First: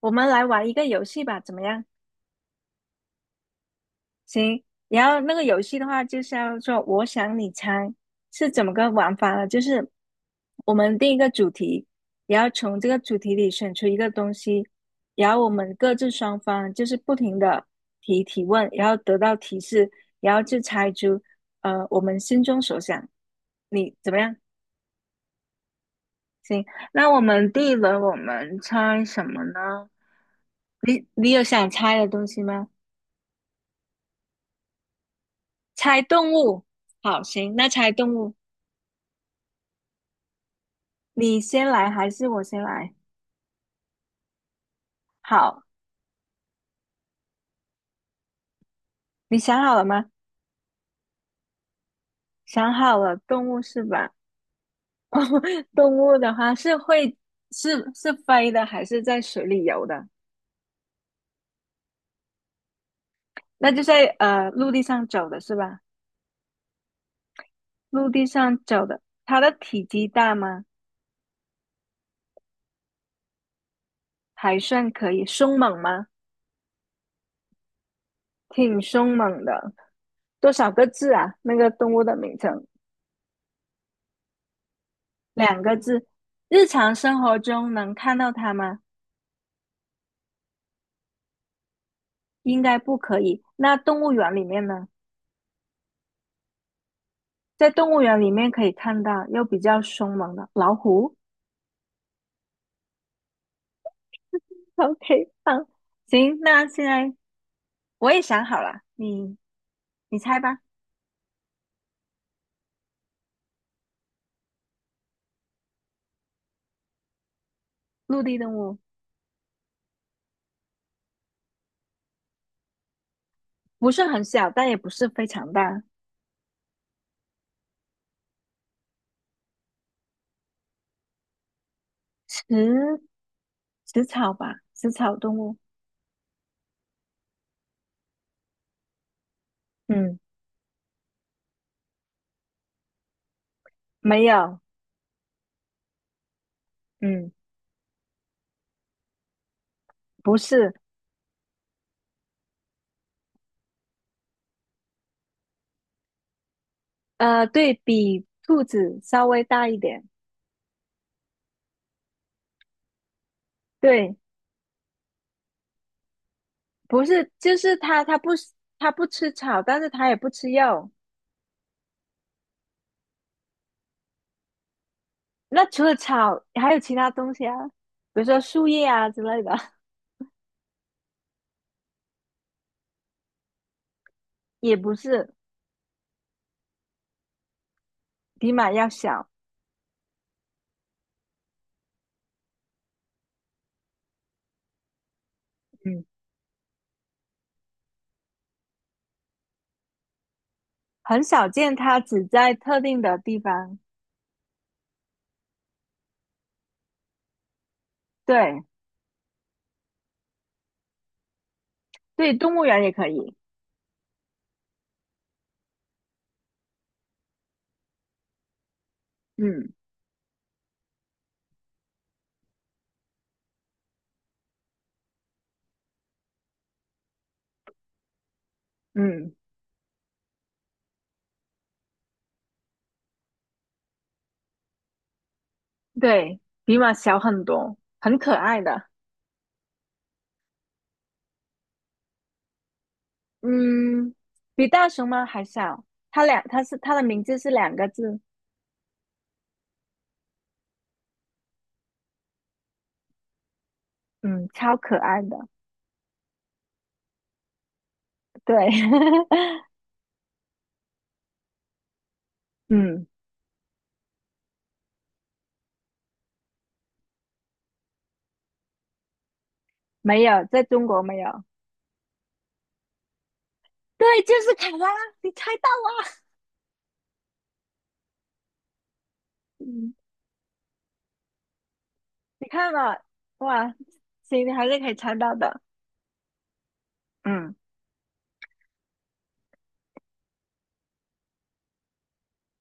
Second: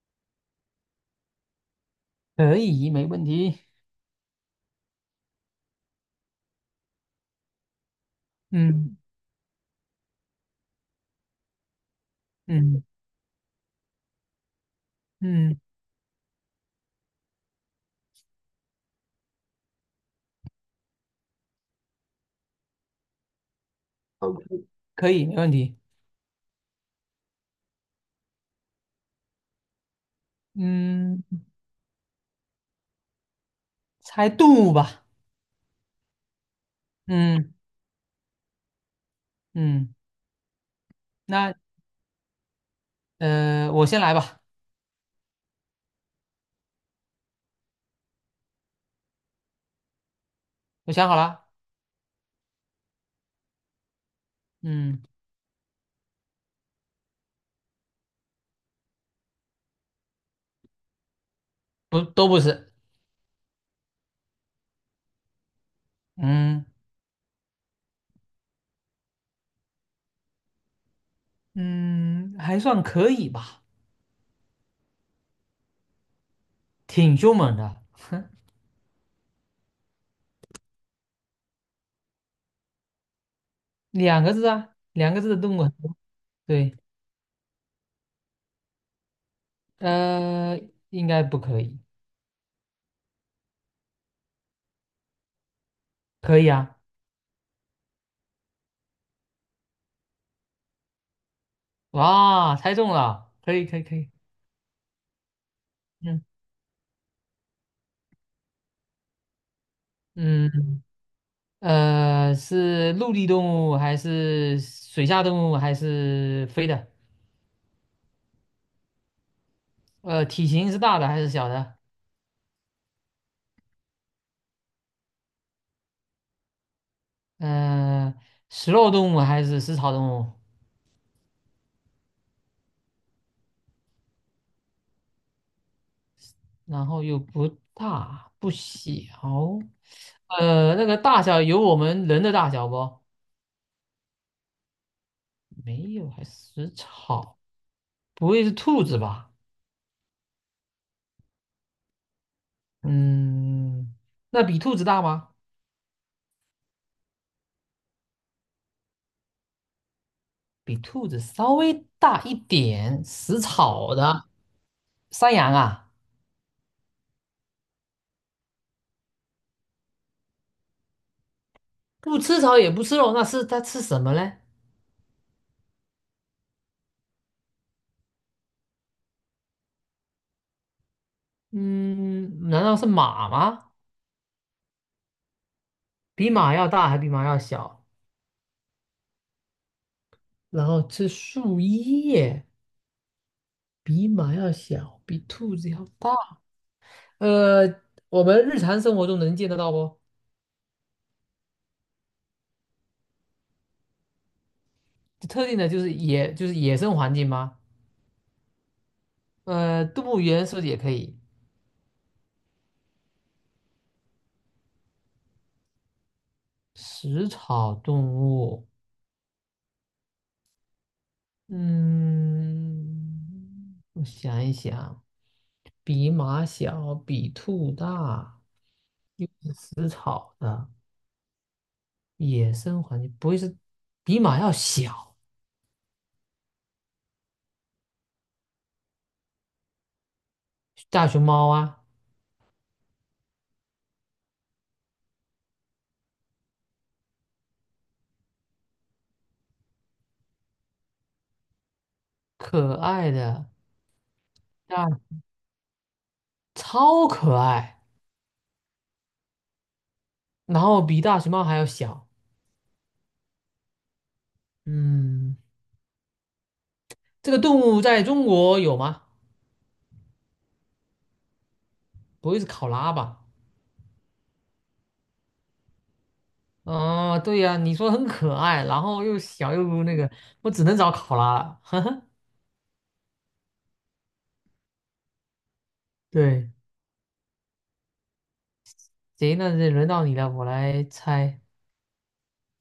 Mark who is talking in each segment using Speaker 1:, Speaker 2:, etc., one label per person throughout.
Speaker 1: 我们来玩一个游戏吧，怎么样？
Speaker 2: 可以，没问题。
Speaker 1: 行，然后那个游戏的话，就是叫做“我想你猜”，是怎么个
Speaker 2: 嗯
Speaker 1: 玩法呢？就是我们定一个主题，然后从
Speaker 2: 嗯
Speaker 1: 这个主题里选出一个东西，然后我
Speaker 2: 嗯
Speaker 1: 们各自双方就是不停的提问，然后得到提示，然后就猜出我们心中所想。你怎么样？
Speaker 2: ，OK,可以，没问题。
Speaker 1: 行，那我们第一轮我们猜什么呢？你
Speaker 2: 嗯，
Speaker 1: 你有想猜的东西吗？
Speaker 2: 猜动物吧。
Speaker 1: 猜动物，好，行，
Speaker 2: 嗯
Speaker 1: 那猜动物，
Speaker 2: 嗯，
Speaker 1: 你
Speaker 2: 那
Speaker 1: 先来还是我先来？
Speaker 2: 我先来吧。
Speaker 1: 好，你想好了吗？
Speaker 2: 我想好了。
Speaker 1: 想好了，动物是吧？
Speaker 2: 嗯，
Speaker 1: 动物的话是会是飞的，还是在水里游的？
Speaker 2: 不，都不是。
Speaker 1: 那就在陆地上走的是吧？
Speaker 2: 嗯，
Speaker 1: 陆地上走的，它的体积大吗？
Speaker 2: 嗯，还算可以吧，
Speaker 1: 还算可以，凶猛吗？
Speaker 2: 挺凶猛的。
Speaker 1: 挺凶猛的。多少个字啊？那个动物的名称
Speaker 2: 两个字啊，两个字的动
Speaker 1: 两
Speaker 2: 物很
Speaker 1: 个
Speaker 2: 多。
Speaker 1: 字。日
Speaker 2: 对，
Speaker 1: 常生活中能看到它吗？
Speaker 2: 呃，应该不可以。
Speaker 1: 应该不可以。那动物园里面呢？
Speaker 2: 可以啊。
Speaker 1: 在动物园里面可以看到又比较凶猛的老虎。
Speaker 2: 哇，猜中了，可以可以可以。
Speaker 1: OK，好，
Speaker 2: 嗯。
Speaker 1: 行，那现在我也想好了，你猜吧。
Speaker 2: 嗯是陆地动物还是水下动物还是飞的？
Speaker 1: 陆地动物
Speaker 2: 体型是大的还是小的？
Speaker 1: 不是很小，但也不是非常大，
Speaker 2: 呃，食肉动物还是食草动物？
Speaker 1: 食食草吧，食草动物。
Speaker 2: 然后又不大不小，
Speaker 1: 嗯，
Speaker 2: 那个大小有我们人的大小不？
Speaker 1: 没有，
Speaker 2: 没有，还食
Speaker 1: 嗯，
Speaker 2: 草，不会是兔子吧？
Speaker 1: 不是，
Speaker 2: 嗯，那比兔子大吗？
Speaker 1: 呃，对比兔子稍微大一点。
Speaker 2: 比兔子稍微大一点，食草
Speaker 1: 对，
Speaker 2: 的山羊啊。
Speaker 1: 不是，就是它，它不吃草，但是它也不吃肉。
Speaker 2: 不吃草也不吃肉，那是它吃什么嘞？
Speaker 1: 那除了草，还有其他东西啊，比如说树叶啊之类的，
Speaker 2: 嗯，难道是马吗？
Speaker 1: 也不是。
Speaker 2: 比马要大还比马要小？
Speaker 1: 比马要小，
Speaker 2: 然后吃树叶，比马要小，比兔子要
Speaker 1: 嗯，
Speaker 2: 大。呃，我们日常生活中能见得到不？
Speaker 1: 很少见，它只在特定的地方。
Speaker 2: 特定的就是野，就是野生环境吗？
Speaker 1: 对
Speaker 2: 动物园是不是也可以？
Speaker 1: 对，动物园也可以。
Speaker 2: 食草动物，
Speaker 1: 嗯
Speaker 2: 嗯，我想一想，比马小，比兔大，又
Speaker 1: 嗯，
Speaker 2: 是食草的。野生环境不会是比马要小，
Speaker 1: 对，比马小很多，很可爱的。
Speaker 2: 大熊猫啊，
Speaker 1: 嗯，比大熊猫还小。它两，它是它的名字是两个字。
Speaker 2: 可爱的，
Speaker 1: 嗯，超
Speaker 2: 大，
Speaker 1: 可爱的。
Speaker 2: 超可爱，
Speaker 1: 对，
Speaker 2: 然后比大熊猫还要小。
Speaker 1: 嗯，
Speaker 2: 嗯，这个动物在中国有吗？
Speaker 1: 没有，在中国没有。
Speaker 2: 不会是考拉吧？
Speaker 1: 对，就是卡拉，你猜到了。
Speaker 2: 啊，对呀，你说很可爱，然后又小 又
Speaker 1: 嗯
Speaker 2: 那个，我只能找考拉了。呵呵，
Speaker 1: 你看了，哇，行，你还是可以猜到的。
Speaker 2: 对，
Speaker 1: 嗯，
Speaker 2: 行，那就轮到你了，我来猜。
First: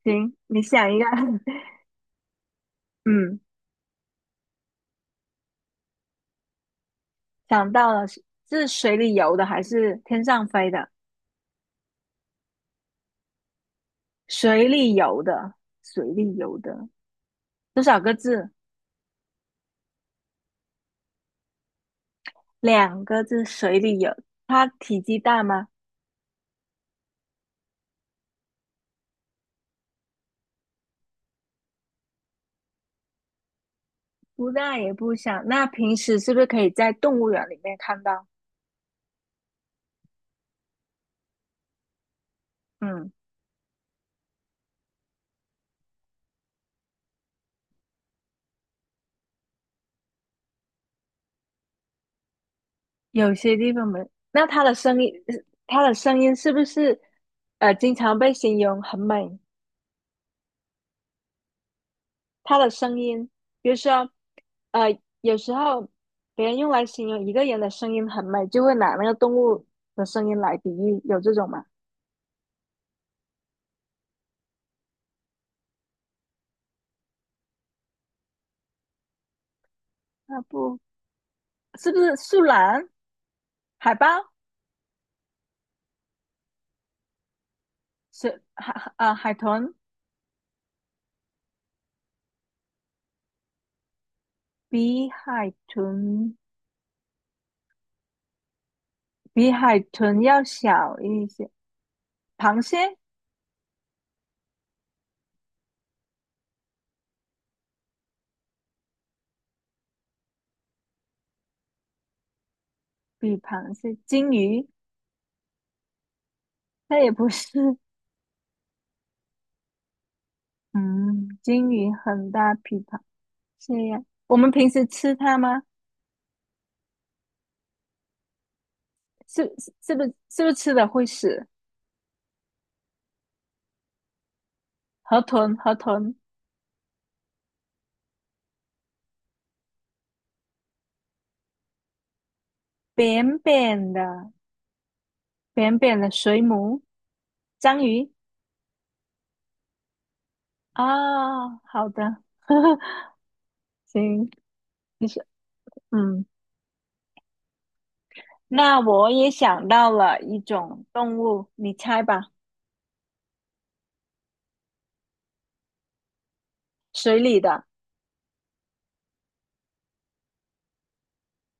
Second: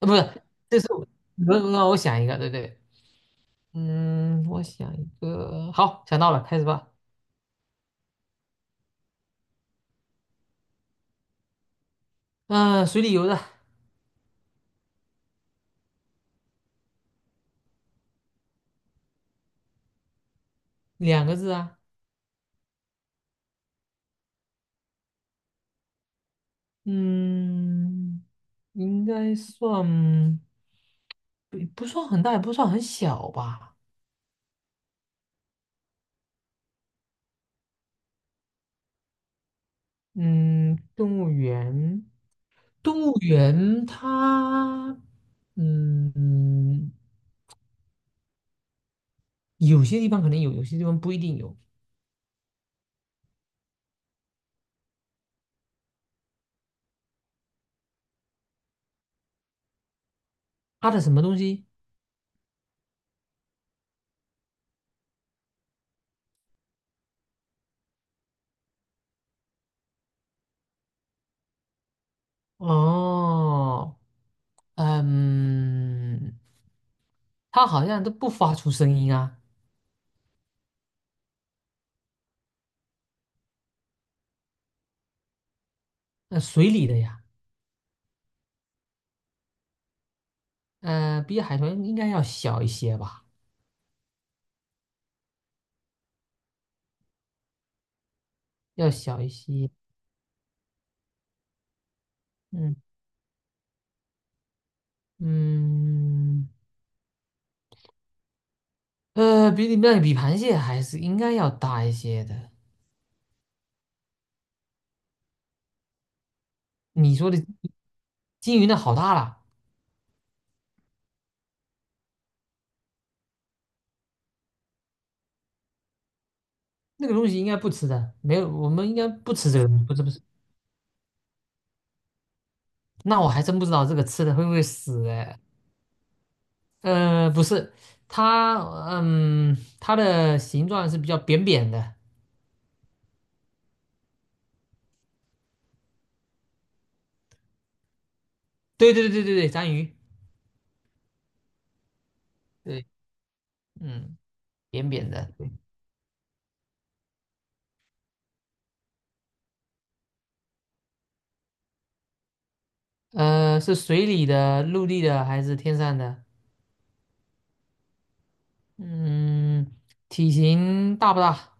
Speaker 2: 啊，不
Speaker 1: 行，
Speaker 2: 是，
Speaker 1: 你
Speaker 2: 这
Speaker 1: 想
Speaker 2: 是
Speaker 1: 一个，
Speaker 2: 我 轮到我想一个，对对，
Speaker 1: 嗯，
Speaker 2: 嗯，我想一个，好，想到了，开始吧。
Speaker 1: 想到了，是水里游的还是天上飞的？
Speaker 2: 嗯、水里游的。
Speaker 1: 水里游的，水里游的，多少个字？
Speaker 2: 两个字啊，
Speaker 1: 两个字，水里游。它体积大吗？
Speaker 2: 嗯，应该算不算很大，也不算很小吧。
Speaker 1: 不大也不小。那平时是不是可以在动物园里面看到？
Speaker 2: 嗯，动物园，
Speaker 1: 嗯，
Speaker 2: 动物园它，嗯，有些地方可能有，有些地方不一定有。
Speaker 1: 有些地方没。那它的声音，它的声音是不是经常被形容很美？
Speaker 2: 它的什么东西？
Speaker 1: 它的声音，比如说，有时候别人用来形容一个人的声音很美，就会拿那个动物的声音来比喻，有这种吗？
Speaker 2: 哦，嗯，它好像都不发出声音啊。
Speaker 1: 啊，不是不是树懒、海豹、
Speaker 2: 那、水里的呀，
Speaker 1: 海豚，
Speaker 2: 比海豚应该要小一些吧，
Speaker 1: 比海豚
Speaker 2: 要小一
Speaker 1: 比
Speaker 2: 些。
Speaker 1: 海豚要小一些，螃
Speaker 2: 嗯。
Speaker 1: 蟹，
Speaker 2: 嗯，比你那比螃蟹还是应该要大一些的。
Speaker 1: 鲸鱼那也
Speaker 2: 你
Speaker 1: 不
Speaker 2: 说的
Speaker 1: 是，
Speaker 2: 金鱼那好大了，
Speaker 1: 嗯，鲸鱼很大，比螃蟹呀。我们平时吃它吗？
Speaker 2: 那个东西应该不吃的，没有，我们应该不吃
Speaker 1: 是
Speaker 2: 这个东西，
Speaker 1: 是
Speaker 2: 不
Speaker 1: 不
Speaker 2: 是不
Speaker 1: 是
Speaker 2: 是。
Speaker 1: 是不是吃了会死？
Speaker 2: 那我还真不知道这个吃的会不会死
Speaker 1: 河
Speaker 2: 哎。
Speaker 1: 豚，河豚，
Speaker 2: 不是，它，嗯，它的形状是比较扁扁的。
Speaker 1: 扁扁的，扁扁的水母，章鱼
Speaker 2: 对对对对对对，章鱼，
Speaker 1: 啊、好的，
Speaker 2: 对，嗯，
Speaker 1: 行，
Speaker 2: 扁
Speaker 1: 你
Speaker 2: 扁
Speaker 1: 是
Speaker 2: 的。
Speaker 1: 嗯，那我也想到了一种动物，你猜吧，
Speaker 2: 是水里的、陆地的还是天上的？
Speaker 1: 水里的，
Speaker 2: 嗯，体型大不大？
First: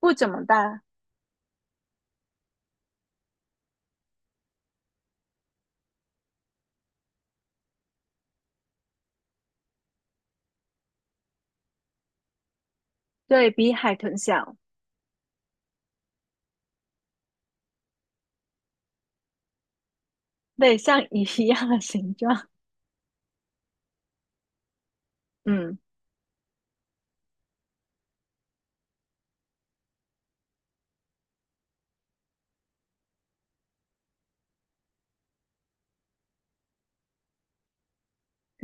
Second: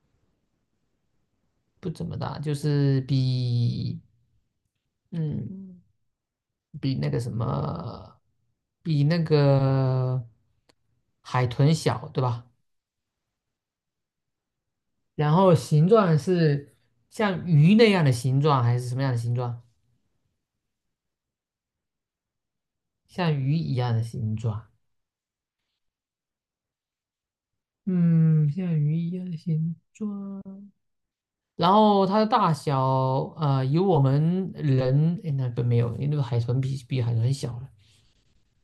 Speaker 1: 不怎么大，
Speaker 2: 不怎么大，就是比嗯比那个什么比那个海豚小，对吧？
Speaker 1: 对比海豚小，
Speaker 2: 然后形状是像鱼那样的形状，还是什么样的形状？
Speaker 1: 对，像鱼一样的形状，
Speaker 2: 像鱼一样的形状，
Speaker 1: 嗯，
Speaker 2: 嗯，像鱼一样的形状。然后它的大小，有我们人，诶那不没有，因为那个海豚比海豚小了。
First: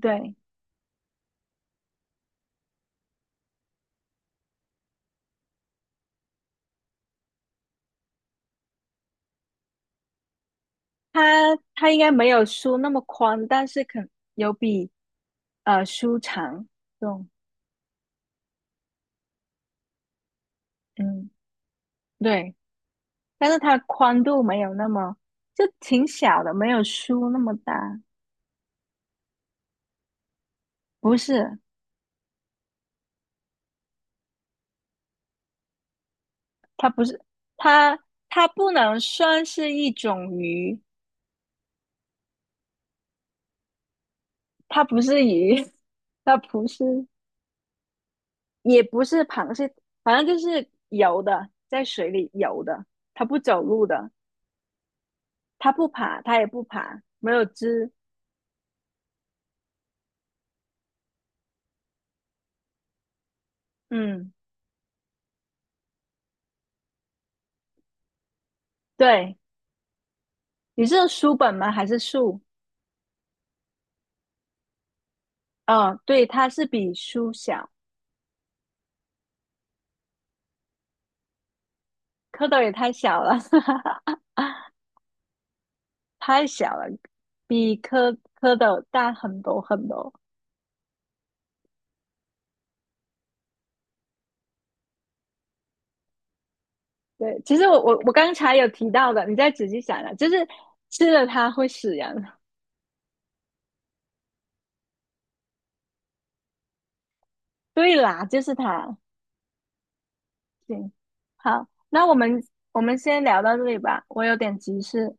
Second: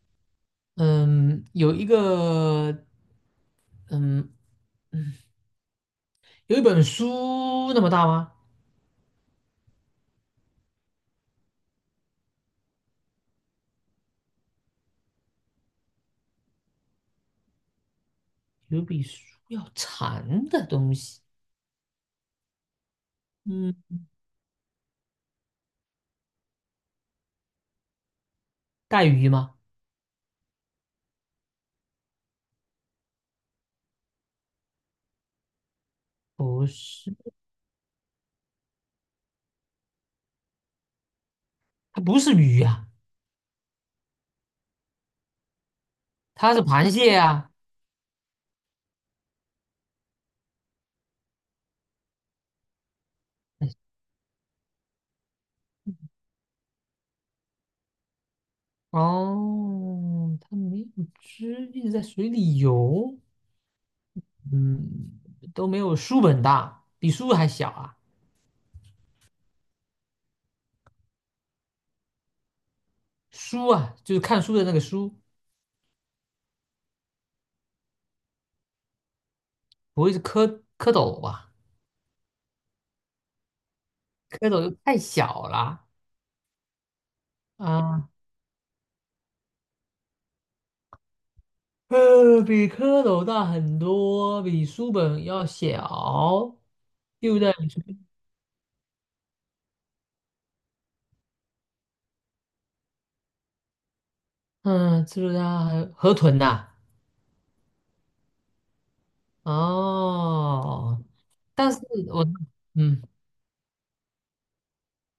Speaker 1: 对，
Speaker 2: 嗯，有一个，嗯。有一本书那么大吗？
Speaker 1: 它它应该没有书那么宽，但是肯有比书长，对，
Speaker 2: 有比书要长的东西，
Speaker 1: 嗯，对。但是
Speaker 2: 嗯，
Speaker 1: 它宽度没有那么，就挺小的，没有书那么大。
Speaker 2: 带鱼吗？
Speaker 1: 不是，
Speaker 2: 不
Speaker 1: 它不
Speaker 2: 是，
Speaker 1: 是，它它不能算是一种鱼，
Speaker 2: 它不是鱼啊，
Speaker 1: 它不是鱼，它
Speaker 2: 它是
Speaker 1: 不
Speaker 2: 螃
Speaker 1: 是，
Speaker 2: 蟹啊。
Speaker 1: 也不是螃蟹，反正就是游的，在水里游的，它不走
Speaker 2: 哎，
Speaker 1: 路的，它不爬，它也不爬，没有肢。
Speaker 2: 哦，它没有汁，一直在水里游，
Speaker 1: 嗯，
Speaker 2: 嗯，都没有书本大，比书还小啊。
Speaker 1: 对，你是书本吗？还是树？
Speaker 2: 书啊，就是看书的那个书，
Speaker 1: 哦，对，它是比书小，
Speaker 2: 不会是蝌蝌蚪吧？
Speaker 1: 蝌蚪也太小了。
Speaker 2: 蝌蚪又太小了
Speaker 1: 太小了，比
Speaker 2: 啊。
Speaker 1: 蝌蝌蚪大很多很多。
Speaker 2: 比蝌蚪大很多，比书本要小，又
Speaker 1: 对，
Speaker 2: 在
Speaker 1: 其实
Speaker 2: 比
Speaker 1: 我
Speaker 2: 书。
Speaker 1: 我我刚才有提到的，你再仔细想啊，就是吃了它会死人。
Speaker 2: 嗯，是道它还河豚呐、
Speaker 1: 对啦，就是它。行，
Speaker 2: 哦，
Speaker 1: 好，
Speaker 2: 但是
Speaker 1: 那我
Speaker 2: 我。
Speaker 1: 们我们
Speaker 2: 嗯
Speaker 1: 先聊到这里吧，我有点急事。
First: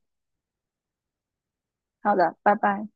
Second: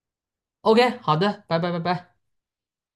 Speaker 2: ，OK,好的，拜拜拜拜。
Speaker 1: 好的，拜拜。